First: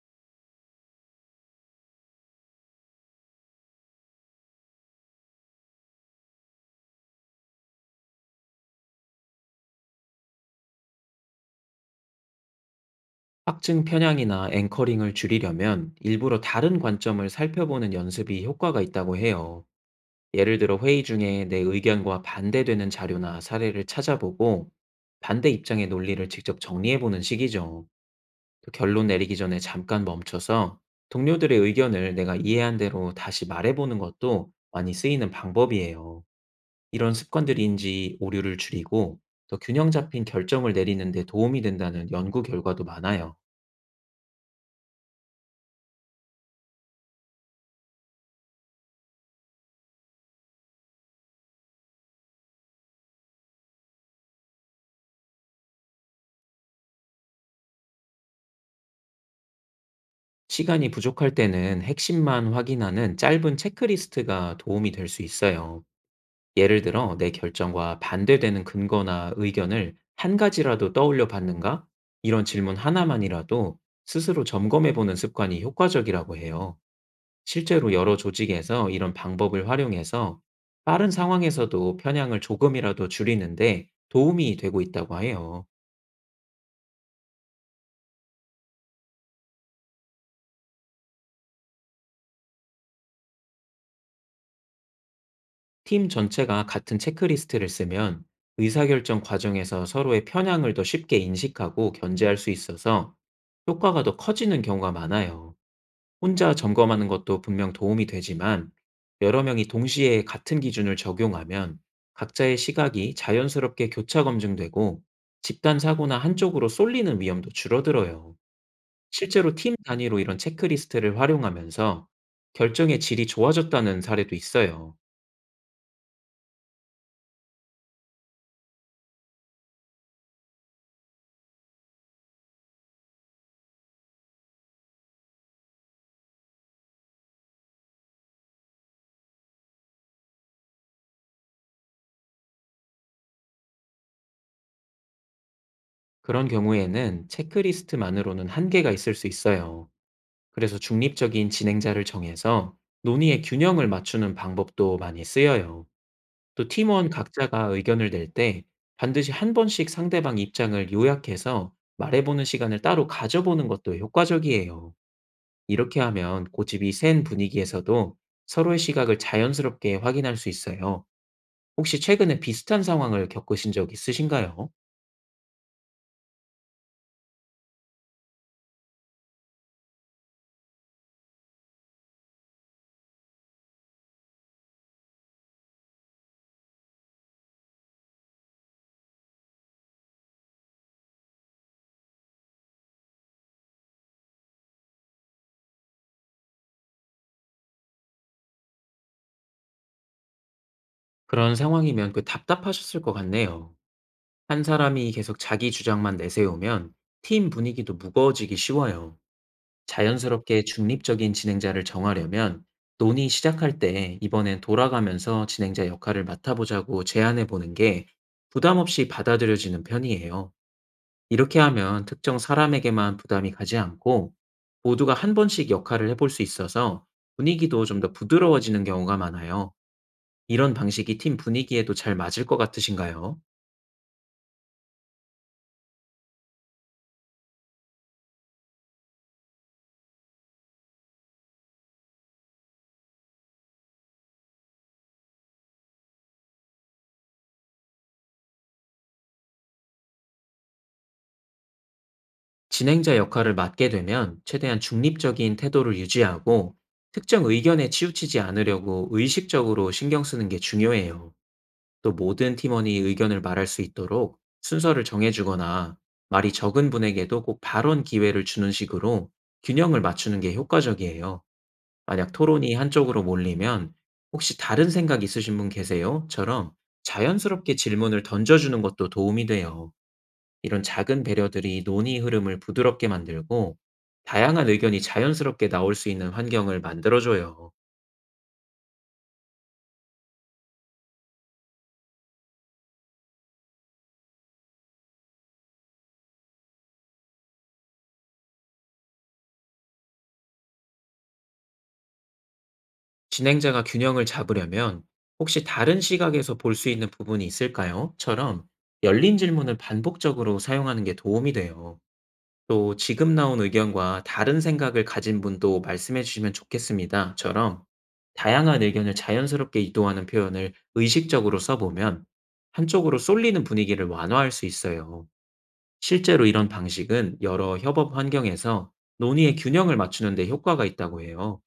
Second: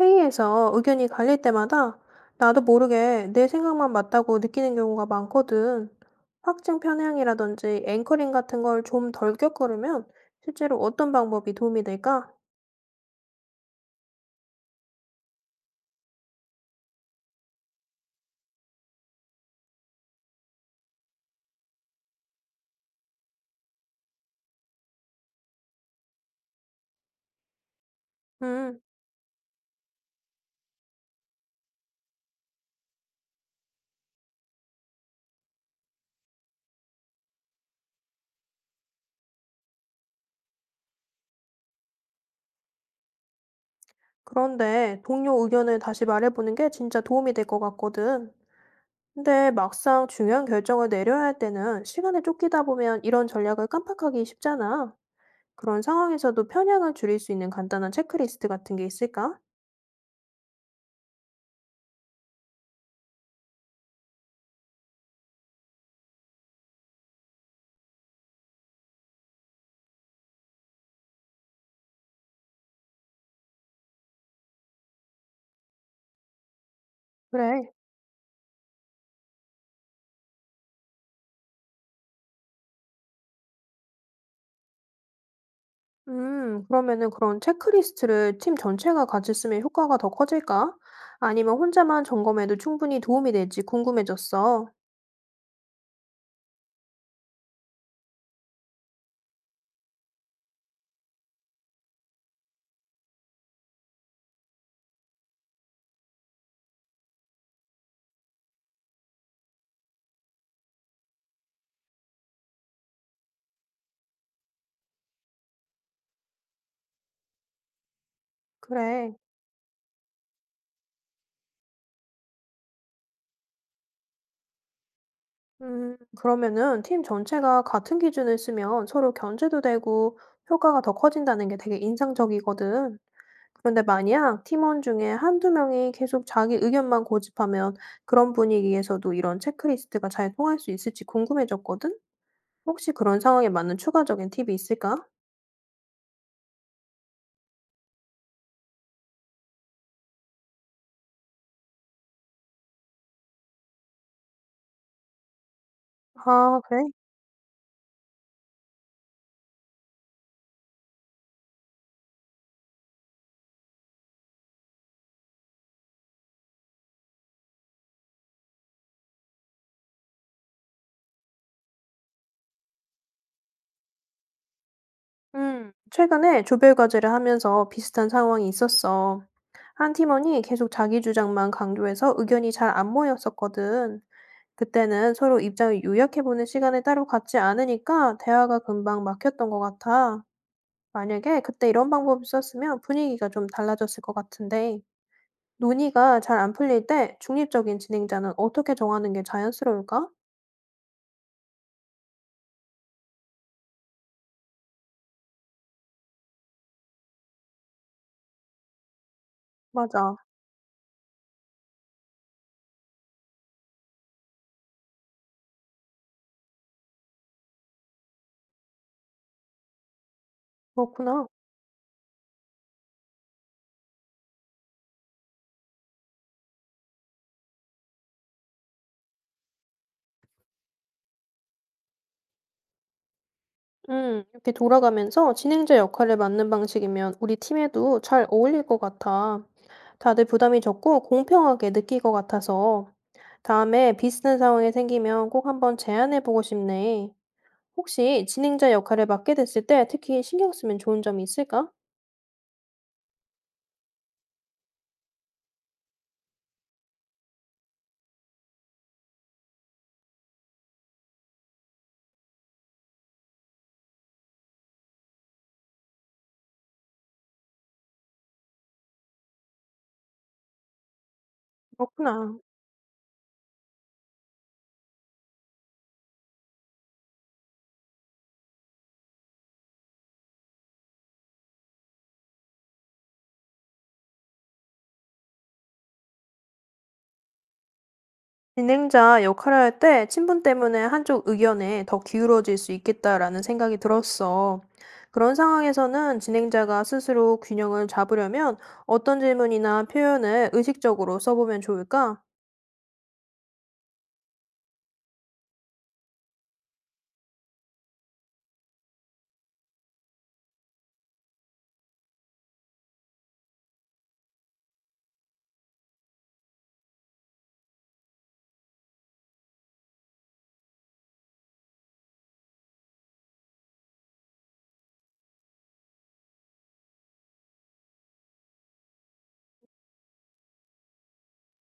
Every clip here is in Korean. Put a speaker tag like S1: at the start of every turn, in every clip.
S1: 회의에서 의견이 갈릴 때마다 나도 모르게 내 생각만 맞다고 느끼는 경우가 많거든. 확증 편향이라든지 앵커링 같은 걸 좀 덜 겪으려면 실제로 어떤 방법이 도움이 될까?
S2: 확증 편향이나 앵커링을 줄이려면 일부러 다른 관점을 살펴보는 연습이 효과가 있다고 해요. 예를 들어 회의 중에 내 의견과 반대되는 자료나 사례를 찾아보고, 반대 입장의 논리를 직접 정리해보는 식이죠. 또
S1: 음,
S2: 결론 내리기 전에 잠깐 멈춰서 동료들의 의견을 내가 이해한 대로 다시 말해보는 것도 많이 쓰이는 방법이에요. 이런 습관들인지 오류를 줄이고 더 균형 잡힌 결정을 내리는 데 도움이 된다는 연구 결과도 많아요.
S1: 그런데 동료 의견을 다시 말해보는 게 진짜 도움이 될 것 같거든. 근데 막상 중요한 결정을 내려야 할 때는 시간에 쫓기다 보면 이런 전략을 깜빡하기 쉽잖아. 그런 상황에서도 편향을 줄일 수 있는 간단한 체크리스트 같은 게 있을까?
S2: 시간이 부족할 때는 핵심만 확인하는 짧은 체크리스트가 도움이 될 수 있어요. 예를 들어, 내 결정과 반대되는 근거나 의견을 한 가지라도 떠올려 봤는가? 이런 질문 하나만이라도 스스로 점검해 보는 습관이 효과적이라고 해요.
S1: 그래.
S2: 실제로 여러 조직에서 이런 방법을 활용해서 빠른 상황에서도 편향을 조금이라도 줄이는데 도움이 되고 있다고 해요.
S1: 그러면은 그런 체크리스트를 팀 전체가 같이 쓰면 효과가 더 커질까? 아니면 혼자만 점검해도 충분히 도움이 될지 궁금해졌어.
S2: 팀 전체가 같은 체크리스트를 쓰면 의사결정 과정에서 서로의 편향을 더 쉽게 인식하고 견제할 수 있어서 효과가 더 커지는 경우가 많아요. 혼자 점검하는 것도 분명 도움이 되지만, 여러 명이 동시에 같은 기준을 적용하면 각자의 시각이 자연스럽게 교차 검증되고, 집단 사고나 한쪽으로 쏠리는 위험도 줄어들어요.
S1: 그래.
S2: 실제로 팀 단위로 이런 체크리스트를 활용하면서 결정의 질이 좋아졌다는 사례도 있어요.
S1: 그러면은 팀 전체가 같은 기준을 쓰면 서로 견제도 되고 효과가 더 커진다는 게 되게 인상적이거든. 그런데 만약 팀원 중에 한두 명이 계속 자기 의견만 고집하면 그런 분위기에서도 이런 체크리스트가 잘 통할 수 있을지 궁금해졌거든? 혹시 그런 상황에 맞는 추가적인 팁이 있을까?
S2: 그런 경우에는 체크리스트만으로는 한계가 있을 수 있어요. 그래서 중립적인 진행자를 정해서 논의의 균형을 맞추는 방법도 많이 쓰여요.
S1: 아,
S2: 또
S1: 그래?
S2: 팀원 각자가 의견을 낼 때 반드시 한 번씩 상대방 입장을 요약해서 말해보는 시간을 따로 가져보는 것도 효과적이에요. 이렇게 하면 고집이 센 분위기에서도 서로의 시각을 자연스럽게 확인할 수 있어요. 혹시 최근에 비슷한 상황을 겪으신 적 있으신가요?
S1: 최근에 조별 과제를 하면서 비슷한 상황이 있었어. 한 팀원이 계속 자기 주장만 강조해서 의견이 잘 안 모였었거든. 그때는 서로 입장을 요약해보는 시간을 따로 갖지 않으니까 대화가 금방 막혔던 것 같아. 만약에 그때 이런 방법을 썼으면 분위기가 좀 달라졌을 것 같은데, 논의가 잘 안 풀릴 때 중립적인 진행자는 어떻게 정하는 게 자연스러울까?
S2: 그런 상황이면 그 답답하셨을 것 같네요. 한 사람이 계속 자기 주장만 내세우면 팀 분위기도 무거워지기 쉬워요.
S1: 맞아.
S2: 자연스럽게 중립적인 진행자를 정하려면, 논의 시작할 때 이번엔 돌아가면서 진행자 역할을 맡아보자고 제안해 보는 게 부담 없이 받아들여지는 편이에요.
S1: 그렇구나.
S2: 이렇게 하면 특정 사람에게만 부담이 가지 않고, 모두가 한 번씩 역할을 해볼 수 있어서 분위기도 좀 더 부드러워지는 경우가 많아요. 이런 방식이 팀 분위기에도 잘 맞을 것 같으신가요?
S1: 이렇게 돌아가면서 진행자 역할을 맡는 방식이면 우리 팀에도 잘 어울릴 것 같아. 다들 부담이 적고 공평하게 느낄 것 같아서 다음에 비슷한 상황이 생기면 꼭 한번 제안해 보고 싶네. 혹시 진행자 역할을 맡게 됐을 때 특히 신경 쓰면 좋은 점이 있을까?
S2: 진행자 역할을 맡게 되면 최대한 중립적인 태도를 유지하고, 특정 의견에 치우치지 않으려고 의식적으로 신경 쓰는 게 중요해요. 또 모든 팀원이 의견을 말할 수 있도록 순서를 정해주거나, 말이 적은 분에게도 꼭 발언 기회를 주는 식으로 균형을 맞추는 게 효과적이에요. 만약
S1: 그렇구나.
S2: 토론이 한쪽으로 몰리면 "혹시 다른 생각 있으신 분 계세요?"처럼 자연스럽게 질문을 던져주는 것도 도움이 돼요. 이런 작은 배려들이 논의 흐름을 부드럽게 만들고, 다양한 의견이 자연스럽게 나올 수 있는 환경을 만들어줘요.
S1: 진행자 역할을 할 때 친분 때문에 한쪽 의견에 더 기울어질 수 있겠다라는 생각이 들었어. 그런 상황에서는 진행자가 스스로 균형을 잡으려면 어떤 질문이나 표현을 의식적으로 써보면 좋을까?
S2: 진행자가 균형을 잡으려면 "혹시 다른 시각에서 볼 수 있는 부분이 있을까요? 처럼 열린 질문을 반복적으로 사용하는 게 도움이 돼요. 또 "지금 나온 의견과 다른 생각을 가진 분도 말씀해 주시면 좋겠습니다. 처럼 다양한 의견을 자연스럽게 이동하는 표현을 의식적으로 써보면 한쪽으로 쏠리는 분위기를 완화할 수 있어요. 실제로 이런 방식은 여러 협업 환경에서 논의의 균형을 맞추는 데 효과가 있다고 해요.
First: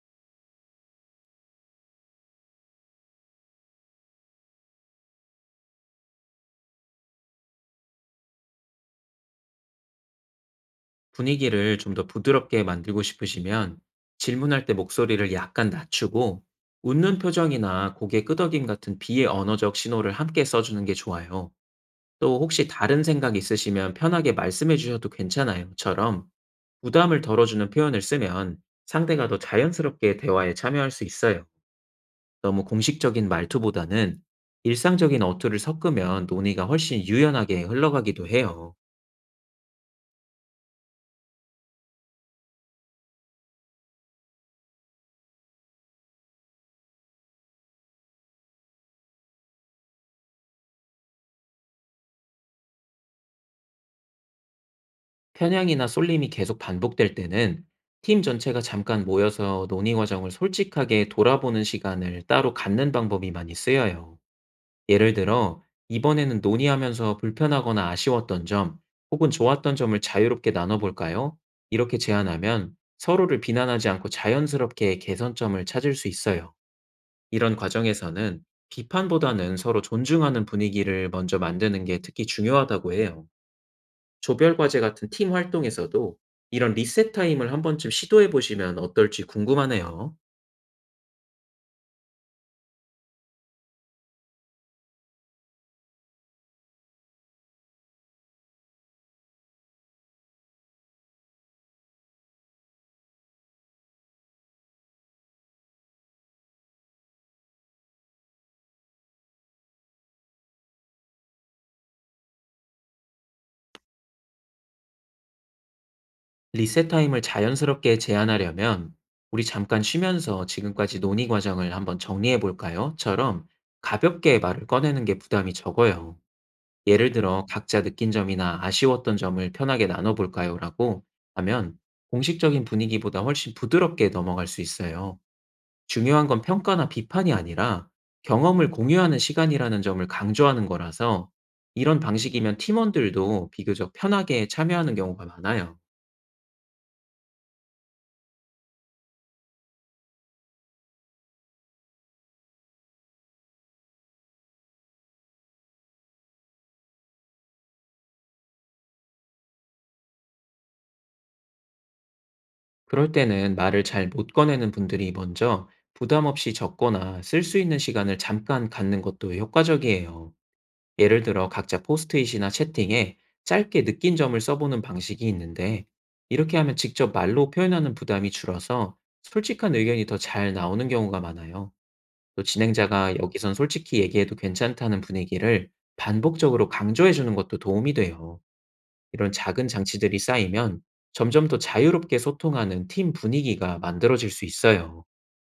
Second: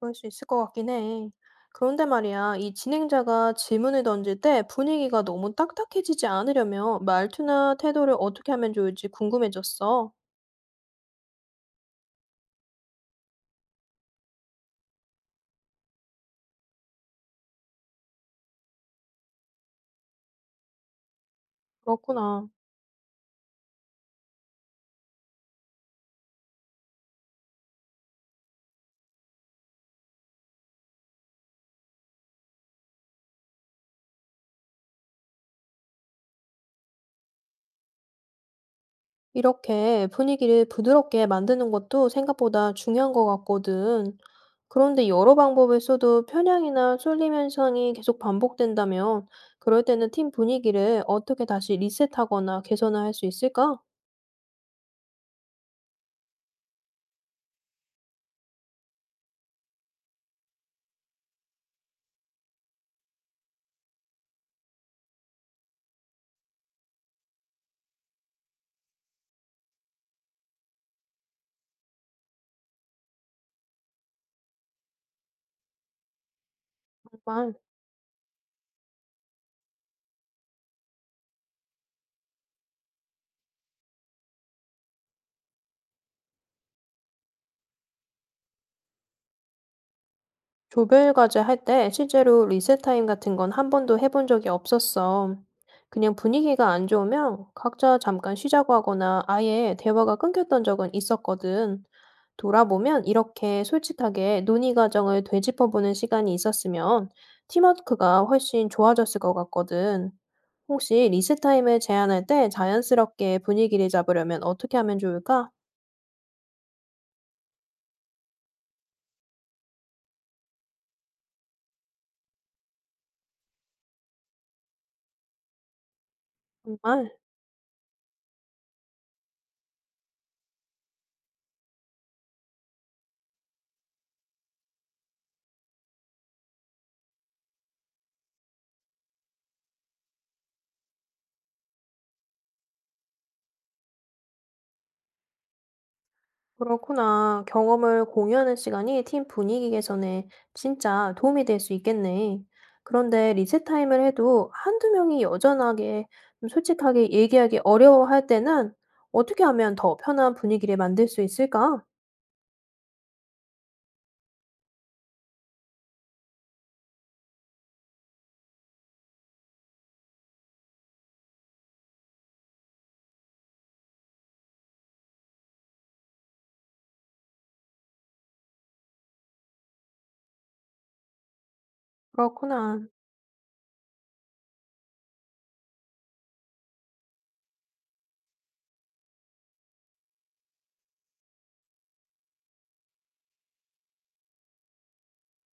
S1: 그럴 수 있을 것 같긴 해. 그런데 말이야, 이 진행자가 질문을 던질 때 분위기가 너무 딱딱해지지 않으려면 말투나 태도를 어떻게 하면 좋을지 궁금해졌어.
S2: 분위기를 좀 더 부드럽게 만들고 싶으시면, 질문할 때 목소리를 약간 낮추고 웃는 표정이나 고개 끄덕임 같은 비언어적 신호를 함께 써주는 게 좋아요. 또
S1: 그렇구나.
S2: "혹시 다른 생각 있으시면 편하게 말씀해 주셔도 괜찮아요."처럼 부담을 덜어주는 표현을 쓰면 상대가 더 자연스럽게 대화에 참여할 수 있어요. 너무 공식적인 말투보다는 일상적인 어투를 섞으면 논의가 훨씬 유연하게 흘러가기도 해요.
S1: 이렇게 분위기를 부드럽게 만드는 것도 생각보다 중요한 것 같거든. 그런데 여러 방법을 써도 편향이나 쏠림 현상이 계속 반복된다면, 그럴 때는 팀 분위기를 어떻게 다시 리셋하거나 개선을 할 수 있을까?
S2: 편향이나 쏠림이 계속 반복될 때는 팀 전체가 잠깐 모여서 논의 과정을 솔직하게 돌아보는 시간을 따로 갖는 방법이 많이 쓰여요. 예를 들어, "이번에는 논의하면서 불편하거나 아쉬웠던 점, 혹은 좋았던 점을 자유롭게 나눠볼까요?" 이렇게 제안하면 서로를 비난하지 않고 자연스럽게 개선점을 찾을 수 있어요.
S1: 정말.
S2: 이런 과정에서는 비판보다는 서로 존중하는 분위기를 먼저 만드는 게 특히 중요하다고 해요. 조별 과제 같은 팀 활동에서도 이런 리셋 타임을 한 번쯤 시도해 보시면 어떨지 궁금하네요.
S1: 조별 과제 할 때 실제로 리셋 타임 같은 건 한 번도 해본 적이 없었어. 그냥 분위기가 안 좋으면 각자 잠깐 쉬자고 하거나 아예 대화가 끊겼던 적은 있었거든. 돌아보면 이렇게 솔직하게 논의 과정을 되짚어보는 시간이 있었으면 팀워크가 훨씬 좋아졌을 것 같거든. 혹시 리스타임을 제안할 때 자연스럽게 분위기를 잡으려면 어떻게 하면 좋을까?
S2: 리셋 타임을 자연스럽게 제한하려면 "우리 잠깐 쉬면서 지금까지 논의 과정을 한번 정리해 볼까요?"처럼 가볍게 말을 꺼내는 게 부담이 적어요.
S1: 정말?
S2: 예를 들어 "각자 느낀 점이나 아쉬웠던 점을 편하게 나눠 볼까요?"라고 하면 공식적인 분위기보다 훨씬 부드럽게 넘어갈 수 있어요. 중요한 건 평가나 비판이 아니라 경험을 공유하는 시간이라는 점을 강조하는 거라서, 이런 방식이면 팀원들도 비교적 편하게 참여하는 경우가 많아요.
S1: 그렇구나. 경험을 공유하는 시간이 팀 분위기 개선에 진짜 도움이 될 수 있겠네. 그런데 리셋타임을 해도 한두 명이 여전하게 좀 솔직하게 얘기하기 어려워할 때는 어떻게 하면 더 편한 분위기를 만들 수 있을까?
S2: 그럴 때는 말을 잘 못 꺼내는 분들이 먼저 부담 없이 적거나 쓸 수 있는 시간을 잠깐 갖는 것도 효과적이에요. 예를 들어 각자 포스트잇이나 채팅에 짧게 느낀 점을 써보는 방식이 있는데, 이렇게 하면 직접 말로 표현하는 부담이 줄어서 솔직한 의견이 더 잘 나오는 경우가 많아요. 또
S1: 그렇구나.
S2: 진행자가 "여기선 솔직히 얘기해도 괜찮다는 분위기를 반복적으로 강조해주는 것도 도움이 돼요. 이런 작은 장치들이 쌓이면 점점 더 자유롭게 소통하는 팀 분위기가 만들어질 수 있어요.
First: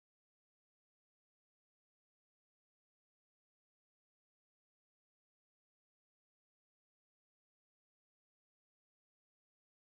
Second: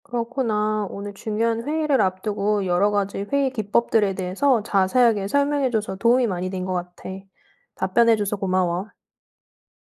S1: 그렇구나. 오늘 중요한 회의를 앞두고 여러 가지 회의 기법들에 대해서 자세하게 설명해줘서 도움이 많이 된 것 같아. 답변해줘서 고마워.